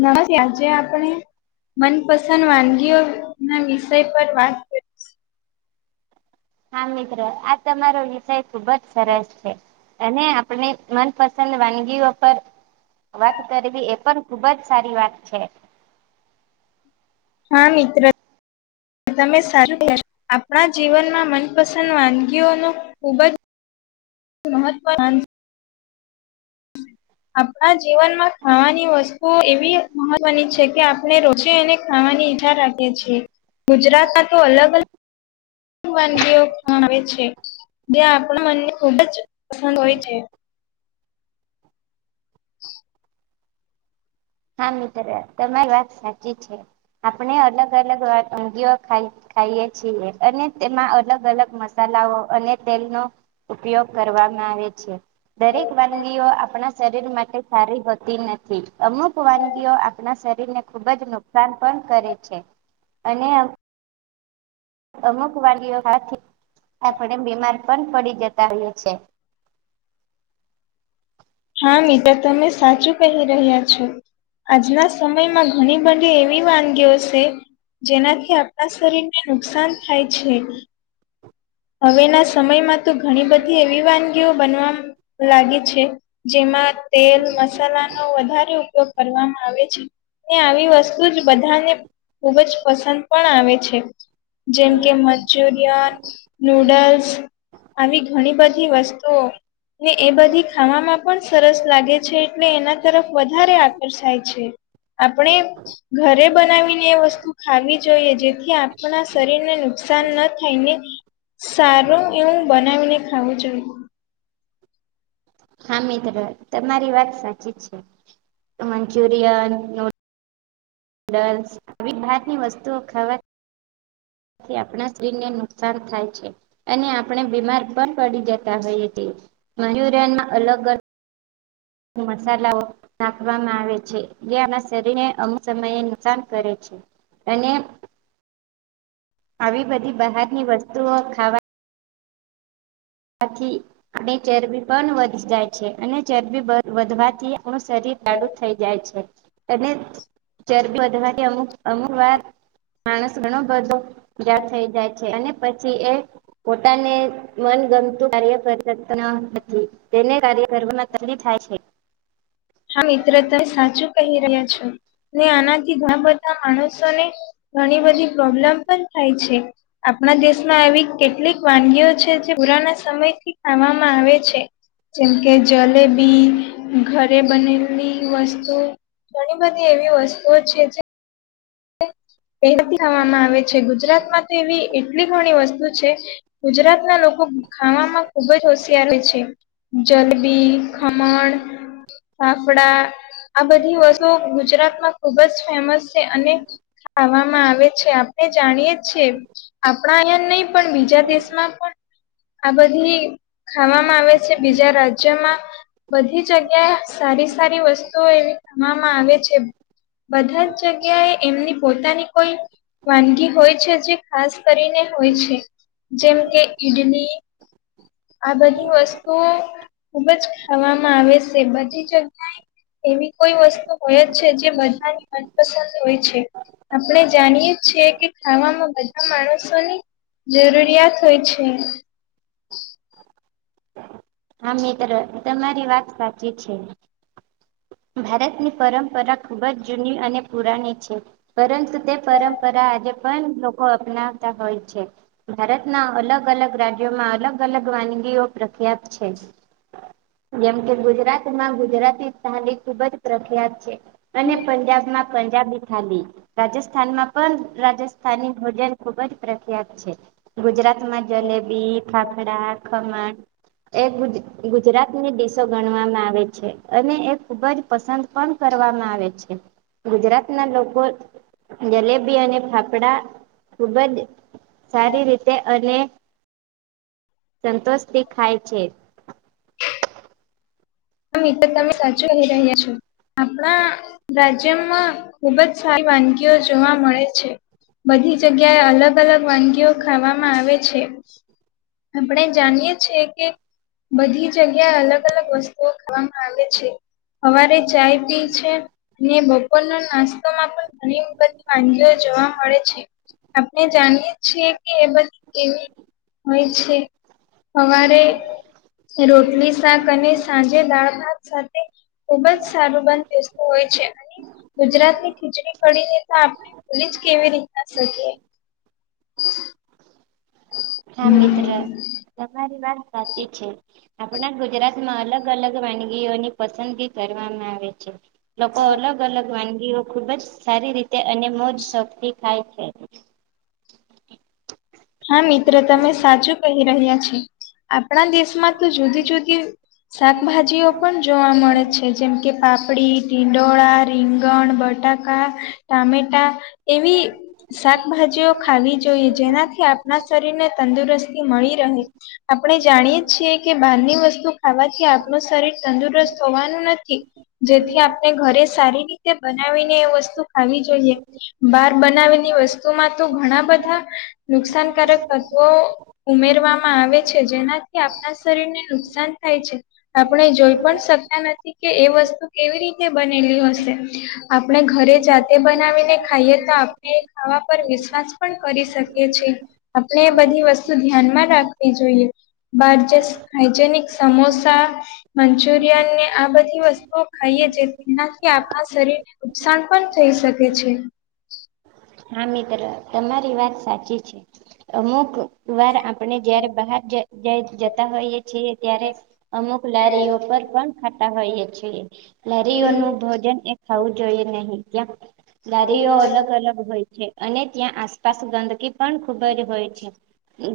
નમસ્ આજે આપણે મનપસંદ વાનગીઓના વિષય પર વાત કરી હા મિત્રો આ તમારો વિષય ખુબ જ સરસ છે. અને આપણે મનપસંદ વાનગીઓ પર વાત કરવી એ પણ ખુબજ સારી વાત છે. હા મિત્ર. તમે સારું આપણા જીવનમાં મનપસંદ વાનગીઓનો ખુબ જ મહત્વ સ્થાન [unintelligible] આપણા જીવનમાં ખાવાની વસ્તુ એવી મહત્વની છે કે, આપણે રોજ અને ખાવાની ઈચ્છા રાખી. છે ગુજરાત ના તો અલગ અલગ. વાનગીઓ આવે છે. જે આપણા મનને ખુબ જ પસંદ હોય છે. [inaudible] હા મિત્ર. તમારી વાત સાચી છે. આપણે અલગ અલગ વાનગીઓ ખાઈ. ખાઈએ છીએ. અને તેમાં અલગ અલગ મસાલાઓ અને તેલનો ઉપયોગ કરવામાં આવે છે. દરેક વાનગીઓ, આપણા શરીર માટે સારી હોતી નથી અમુક. વાનગીઓ આપણા શરીરને ખુબ જ નુકસાન પણ કરે છે. અને અમુક વાનગીઓ આપણે બીમાર પણ પડી જતા હોઈએ છે. હા મિત્ર. તમે સાચું કહી રહ્યા છો. આજના સમયમાં ઘણી બધી એવી વાનગીઓ છે. જેનાથી આપણા શરીર ને નુકસાન થાય છે. હવે ના સમયમાં તો ઘણી બધી એવી વાનગીઓ બનવા. લાગે છે. જેમાં તેલ મસાલાનો વધારે ઉપયોગ. કરવામાં આવે છે. ને આવી વસ્તુ જ બધાને ખુબ જ પસંદ પણ આવે છે. જેમ કે મંચુરિયન. નૂડલ્સ. આવી ઘણી બધી વસ્તુઓ. ને એ બધી ખાવામાં પણ સરસ લાગે છે. એટલે એના તરફ વધારે આકર્ષાય છે. આપણે. ઘરે બનાવીને એ વસ્તુ ખાવી જોઈએ. જેથી આપણા શરીરને નુકસાન ન થાયને. સારું એવું બનાવીને ખાવું જોઈ. હા મિત્ર. તમારી વાત સાચી જ છે. મંચુરિયન નુડલ્સ આવી ભાત ની વસ્તુઓ ખાવાથી તેથી આપણા શરીરને નુકસાન થાય છે. અને આપણે બીમાર પણ પડી જતા હોઈએ છી. મંજુરયનમાં અલગ અલગ. ત મસાલાઓ. નાખવામાં આવે છે. જે આપણા શરીરને અમુક સમયે નુકસાન કરે છે. અને. આવી બધી બહારની વસ્તુઓ ખાવા. આથી આપણી ચરબી પણ વધી જાય છે. અને ચરબી વધવાથી આપણું શરીર જાડું થઈ જાય છે. અને ચરબી વધવાની અમુક અમુક વાર. માણસ ઘણો બધો જાડ થઈ જાય છે. અને પછી એ પોતાને મન ગમ તેને કાર્ય કરવાવામાં તકલી થાય છે. હા મિત્ર. તમે સાચું કહી રહ્યા છો. ને આનાથી ઘણા બધા માણસોને. ઘણી બધી પ્રોબ્લેમ પણ થાય છે. આપણા દેશમાં આવીવી કેટલીક વાનગીઓ છે. જે પુરાના સમયથી ખાવામાં આવે છે. જેમ કે જલેબી ઘરે બનેલું વસ્તુ ઘણી બધી એવી વસ્તુઓ છે. પતીવામાં આવે છે. ગુજરાત માં તો એવી. કેટલી ઘણી વસ્તુ છે. ગુજરાતના લોકો ખાવામાં ખુબ જ હોશિયાર છે. જલેબી, ખમણ. ફાફડા આ બધી વસ્તુઓ ગુજરાતમાં ખુબ જ ફેમસ છે. અને ખાવામાં આવે છે. આપણે જાણીએ છીએ. આપણા અહીંયા નહી, પણ બીજા દેશમાં પણ. આ બધી ખાવામાં આવે છે. બીજા રાજ્યમાં. બધી જગ્યાએ સારી સારી વસ્તુઓ એવી [unintelligible] માં આવે છે. બધા જ જગ્યાએ એમની પોતાની કોઈ વાનગી હોય છે જે ખાસ કરીને હોય છે. જેમ કે ઈડલી આ બધી વસ્તુઓ ખુબ જ ખાવામાં આવે છે. બધી જગ્યાએ એવી કોઈ વસ્તુ હોય જ છે જે બધાની મનપસંદ હોય છે. આપણે જાણીએ છીએ કે ખાવાનુ બધા માણસોની જરૂરિયાત હોય છે. હા મિત્ર તમારી વાત સાચી છે. ભારતની પરંપરા ખુબ જ જૂની અને પુરાની છે. પરંતુ તે પરંપરા આજે પણ લોકો અપનાવતા હોય છે. ભારતના અલગ-અલગ રાજ્યોમાં અલગ-અલગ વાનગીઓ પ્રખ્યાત છે. જેમ કે ગુજરાતમાં ગુજરાતી થાલી ખુબ જ પ્રખ્યાત છે. અને પંજાબમાં પંજાબી થાલી. રાજસ્થાનમાં પણ રાજસ્થાનની ભોજન ખુબ જ પ્રખ્યાત છે. ગુજરાતમાં જલેબી, ફાફડા, ખમણ એ ગુજ્ ગુજરાતની ડિશો ગણવામાં આવે છે અને એ ખુબ જ પસંદ પણ કરવામાં આવે છે ગુજરાતના લોકો જલેબી અને ફાફડા ખુબ જ સારી રીતે અને સંતોષથી ખાય છે. આ મિત્ર. તમે સાચું રહી રહ્યા છો. આપણા રાજ્યમાં ખુબ જ સારી વાનગી ઓ જોવા મળે છે બધી જગ્યાએ અલગ અલગ વાનગીઓ ખાવામાં આવે છે. આપણે જાણીએ કે બધી જગ્યા અલગ અલગ વસ્તુ વામાં આવે છે. હવારે ચાય પી છે. અને બપોરના નાસ્તોમાં પણ ઘણી બધી વાનગીઓ જોવા મળે છે. આપણે જાણીએ છીએ કે એ બધી કેવી હોય છે. હવારે રોટલી શાક અને સાંજે દાળ ભાત સાથે ખુબ જ સારું બંધબેસતું હોય છે અને ગુજરાતની ખીચડી કઢીને તો આપણે ભૂલી જ કેવી રીતના શકીએ? હા મિત્ર. તમારી વાત સાચી છે. આપણા ગુજરાતમાં અલગ અલગ વાનગીઓની પસંદગી કરવામાં આવે છે. લોકો અલગ અલગ વાનગીઓ ખુબ જ સારી રીતે અને મોજ શોખથી ખાય છે. હા મિત્ર. તમે સાચું કહી રહ્યા છે. આપણા દેશમાં તો જુદી જુદી શાકભાજીઓ પણ જોવા મળે છે જેમ કે પાપડી, ટીંડોળા, રીંગણ, બટાકા ઘણાં ટામેટા એવી શાકભાજીઓ ખાવી જોઈએ. જેનાથી કે આપણા શરીરને તંદુરસ્તી મળી રહે. આપણે જાણીએ છીએ કે બહારની વસ્તુ ખાવાથી આપણ શરીર તંદુરસ્ત હોવાનું નથી. જેથી આપણે ઘરે સારી રીતે બનાવીને એ વસ્તુ ખાવી જોઈએ. બાર બનાવેલી વસ્તુમાં તો ઘણા બધા નુકસાનકારક તત્વો ઉમેરવામાં આવે છે. જેનાથી આપણા શરીરને નુકસાન થાય છે. આપણે જોઈ પણ શકતા નથી કે એ વસ્તુ કેવી રીતે બનેલી હશે? આપણે ઘરે જાતે બનાવીને ખાઈએ તો આપણે ખાવા પર વિશ્વાસ પણ કરી શકીએ. છે. આપણે એ બધી વસ્તુ ધ્યાનમાં રાખવી જોઈએ. બારજસ હાઈજેનિક સમોસા મંચુરિયન ને આ બધી વસ્તુઓ ખાઈએ જે તેનાથી આપણા શરીર નુકસાન પણ થઈ શકે છે. હા મિત્ર. તમારી વાત સાચી છે અમુક વાર આપણે જ્યારે બહાર જાય જતા હોઈએ છીએ ત્યારે અમુક લારીઓ પર પણ ખાતા હોઈય છે, લારીઓનું ભોજન થું જોઈએ નહી ત્યાં ગારીઓ અલગ અલગ હોય. છે અને ત્યાં આસપાસ ગંદકી પણ ખુબ જ હોય છે,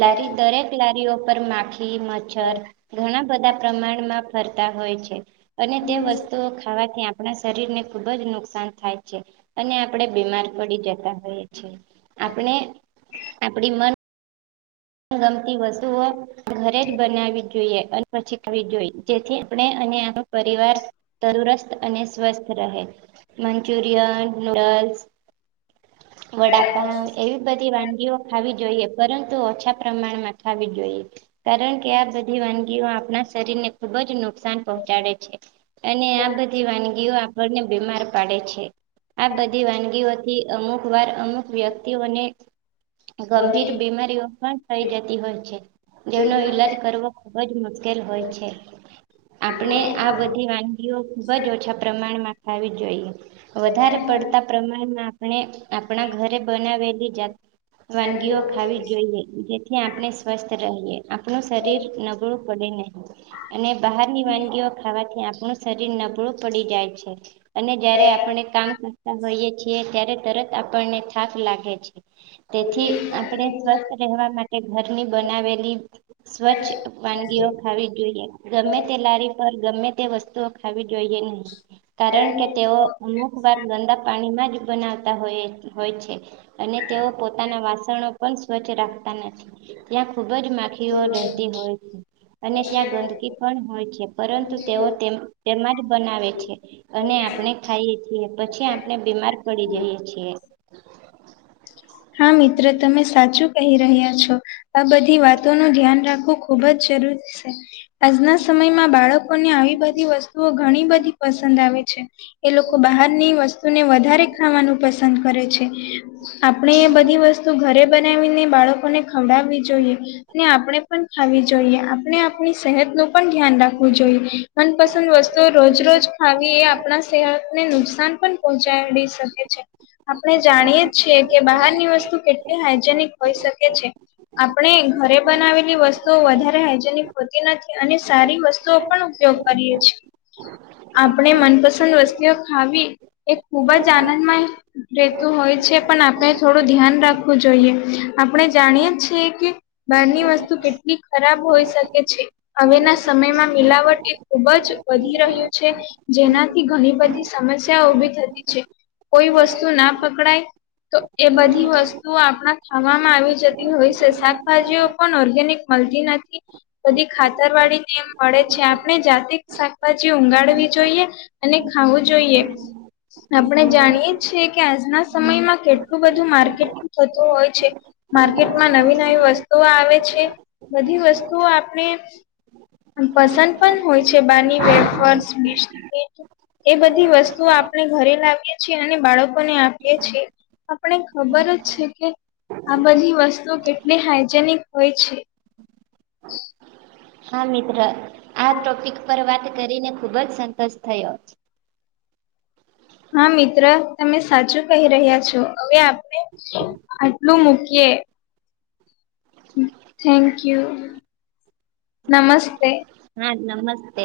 લારી દરેક લારીઓ પર માખી ણા બધા પ્રમાણમાં ફરતા હોય છે, અને તે વસ્તુઓ ખાવાથી. આપણા શરીર ને ખુબ જ નુકસાન થાય છે, અને આપણે બીમાર પડી જતા હોઈએ. આપણે આપડી મન ગમતી વસ્તુઓ ઘરે જ બનાવી જોઈએ અને પછી કર જોઈ જેથી આપણે અને આપ પરિવાર તંદુરસ્ત અને સ્વસ્થ રહે મંચુરિયન નૂડલ્સ વડાપ એવી બધી વાનગીઓ ખાવી જોઈએ પરંતુ ઓછા પ્રમાણમાં થ જોઈએ કારણ કે આ બધી વાનગીઓ આપણા શરીર ને ખુબ જ ન નુકસાન પહોંચાડે છે અને આ બધી વાનગીઓ આપણને બીમાર પાડે છે. આ બધી વાનગીઓથી અમુક વાર અમુક વ્યક્તિઓને ગંભીર બીમારીઓ પણ થઈ જતી હોય છે, જેનો ઈલાજ કરવો ખુબ જ મુશ્કેલ હોય છે. આપણે આ બધી વાંધ ખૂબ જ ઓછા પ્રમાણમાં ખાવી જોઈએ વધારે પડતા પ્રમાણમાં આપણે આપણા ઘરે બનાવેલી જાત વાનગીઓ ખાવી જોઈએ. જેથી આપણે સ્વસ્થ રહીએ આપણું શરીર નબળું પડે નહી. અને બહાર ની વાનગી ખાવાથી આપણું શરીર નબળું પડી જાય છે અને જયારે આપણે કામ કરતા હોઈએ. ત્યારે તરત આપણને થાક લાગે છે, તેથી આપણે વા માટે ઘરની બનાવેલી સ્વચ્છ વાનગીઓ ખાવી જોઈએ ગમે તે લારી પર ગમે તે વસ્તુઓ ખાવી જોઈએ નહી. કારણ કે તેઓ અમુક વાર ગંદા પાણીમાં જ બનાવતા હોય હોય છે. અને તેઓ પોતાના વાસણો પણ સ્વચ્છ રાખતા નથી. ત્યાં ખુબ જ માખીઓ રહેતી હોય છે. અને ત્યાં ગંદકી પણ હોય છે, પરંતુ તેઓ તેમાં જ બનાવે છે. અને આપણે ખાઈએ છીએ, પછી આપણે બીમાર પડી જઈએ છીએ. હા મિત્ર તમે સાચું કહી રહ્યા છો આ બધી વાતો નું ધ્યાન રાખો ખુબ જ જરૂરી છે. આજના સમયમાં બાળકોને આવી બધી વસ્તુઓ ઘણી બધી પસંદ આવે છે. એ લોકો બહારની વસ્તુને વધારે ખાવાનું પસંદ કરે છે. આપણે એ બધી વસ્તુ ઘરે બનાવીને બાળકોને ખવડાવવી જોઈએ અને આપણે પણ ખાવી જોઈએ આપણે આપણી સહેત ન પણ ધ્યાન રાખવું જોઈએ, મનપસંદ વસ્તુઓ રોજ રોજ ખાવી એ આપણા સહે ને નુકસાન પણ પહોંચાડી શકે છે આપણે જાણીએ છીએ. કે બહારની વસ્તુ કેટલી હાઈજેનિક હોઈ શકે છે. આપણે ઘરે બનાવેલી વસ્તુઓ વધારે હાઈજેનિક હોતી નથી, અને સારી વસ્તુ પણ ઉપયોગ કરીએ છીએ. આપણે મનપસંદ વસ્તતીઓ ખાવી એ ખુબ જ આનંદમય રહેતું હોય છે. પણ આપણે થોડું ધ્યાન રાખવું જોઈએ આપણે જાણીએ છીએ કે બારની વસ્તુ કેટલી ખરાબ હોઈ શકે છે. હવેના સમયમાં મિલાવટ એ ખુબ જ વધી રહ્યું છે. જેનાથી ઘણી બધી સમસ્યા ઉભી થતી છે કોઈ વસ્તુ ના પકડાય તો એ બધી વસ્તુ તું આપણા ખાવામાં આવી જતી હોય છે શાકભાજીઓ પણ ઓર્ગેનિક મળતી નથી બધી ખાતરવાડી ને એમ મળે છે આપણે જાતે શાકભાજી ઉગાડવી જોઈએ અને ખાવું જોઈએ આપણે જાણીએ છીએ કે આજના સમયમાં કેટલું બધું માર્કેટિંગ થતું હોય છે માર્કેટમાં નવી નવી વસ્તુઓ આવે છે બધી વસ્તુઓ આપણે પસંદ પણ હોય છે બાર ની વેફર્સ બિસ્કીટ એ બધી વસ્તુ આપણે ઘરે લાવીએ છીએ અને બાળકોને આપીએ છીએ આપને ખબર જ છે કે આ બધી વસ્તુ કેટલી હાઈજેનિક હોય છે હા મિત્ર આ ટોપિક પર વાત કરીને ખુબ જ સંતોષ થયો હા મિત્ર તમે સાચું કહી રહ્યા છો હવે આપણે આટલું મૂકીએ થેન્ક યુ નમસ્તે હા નમસ્તે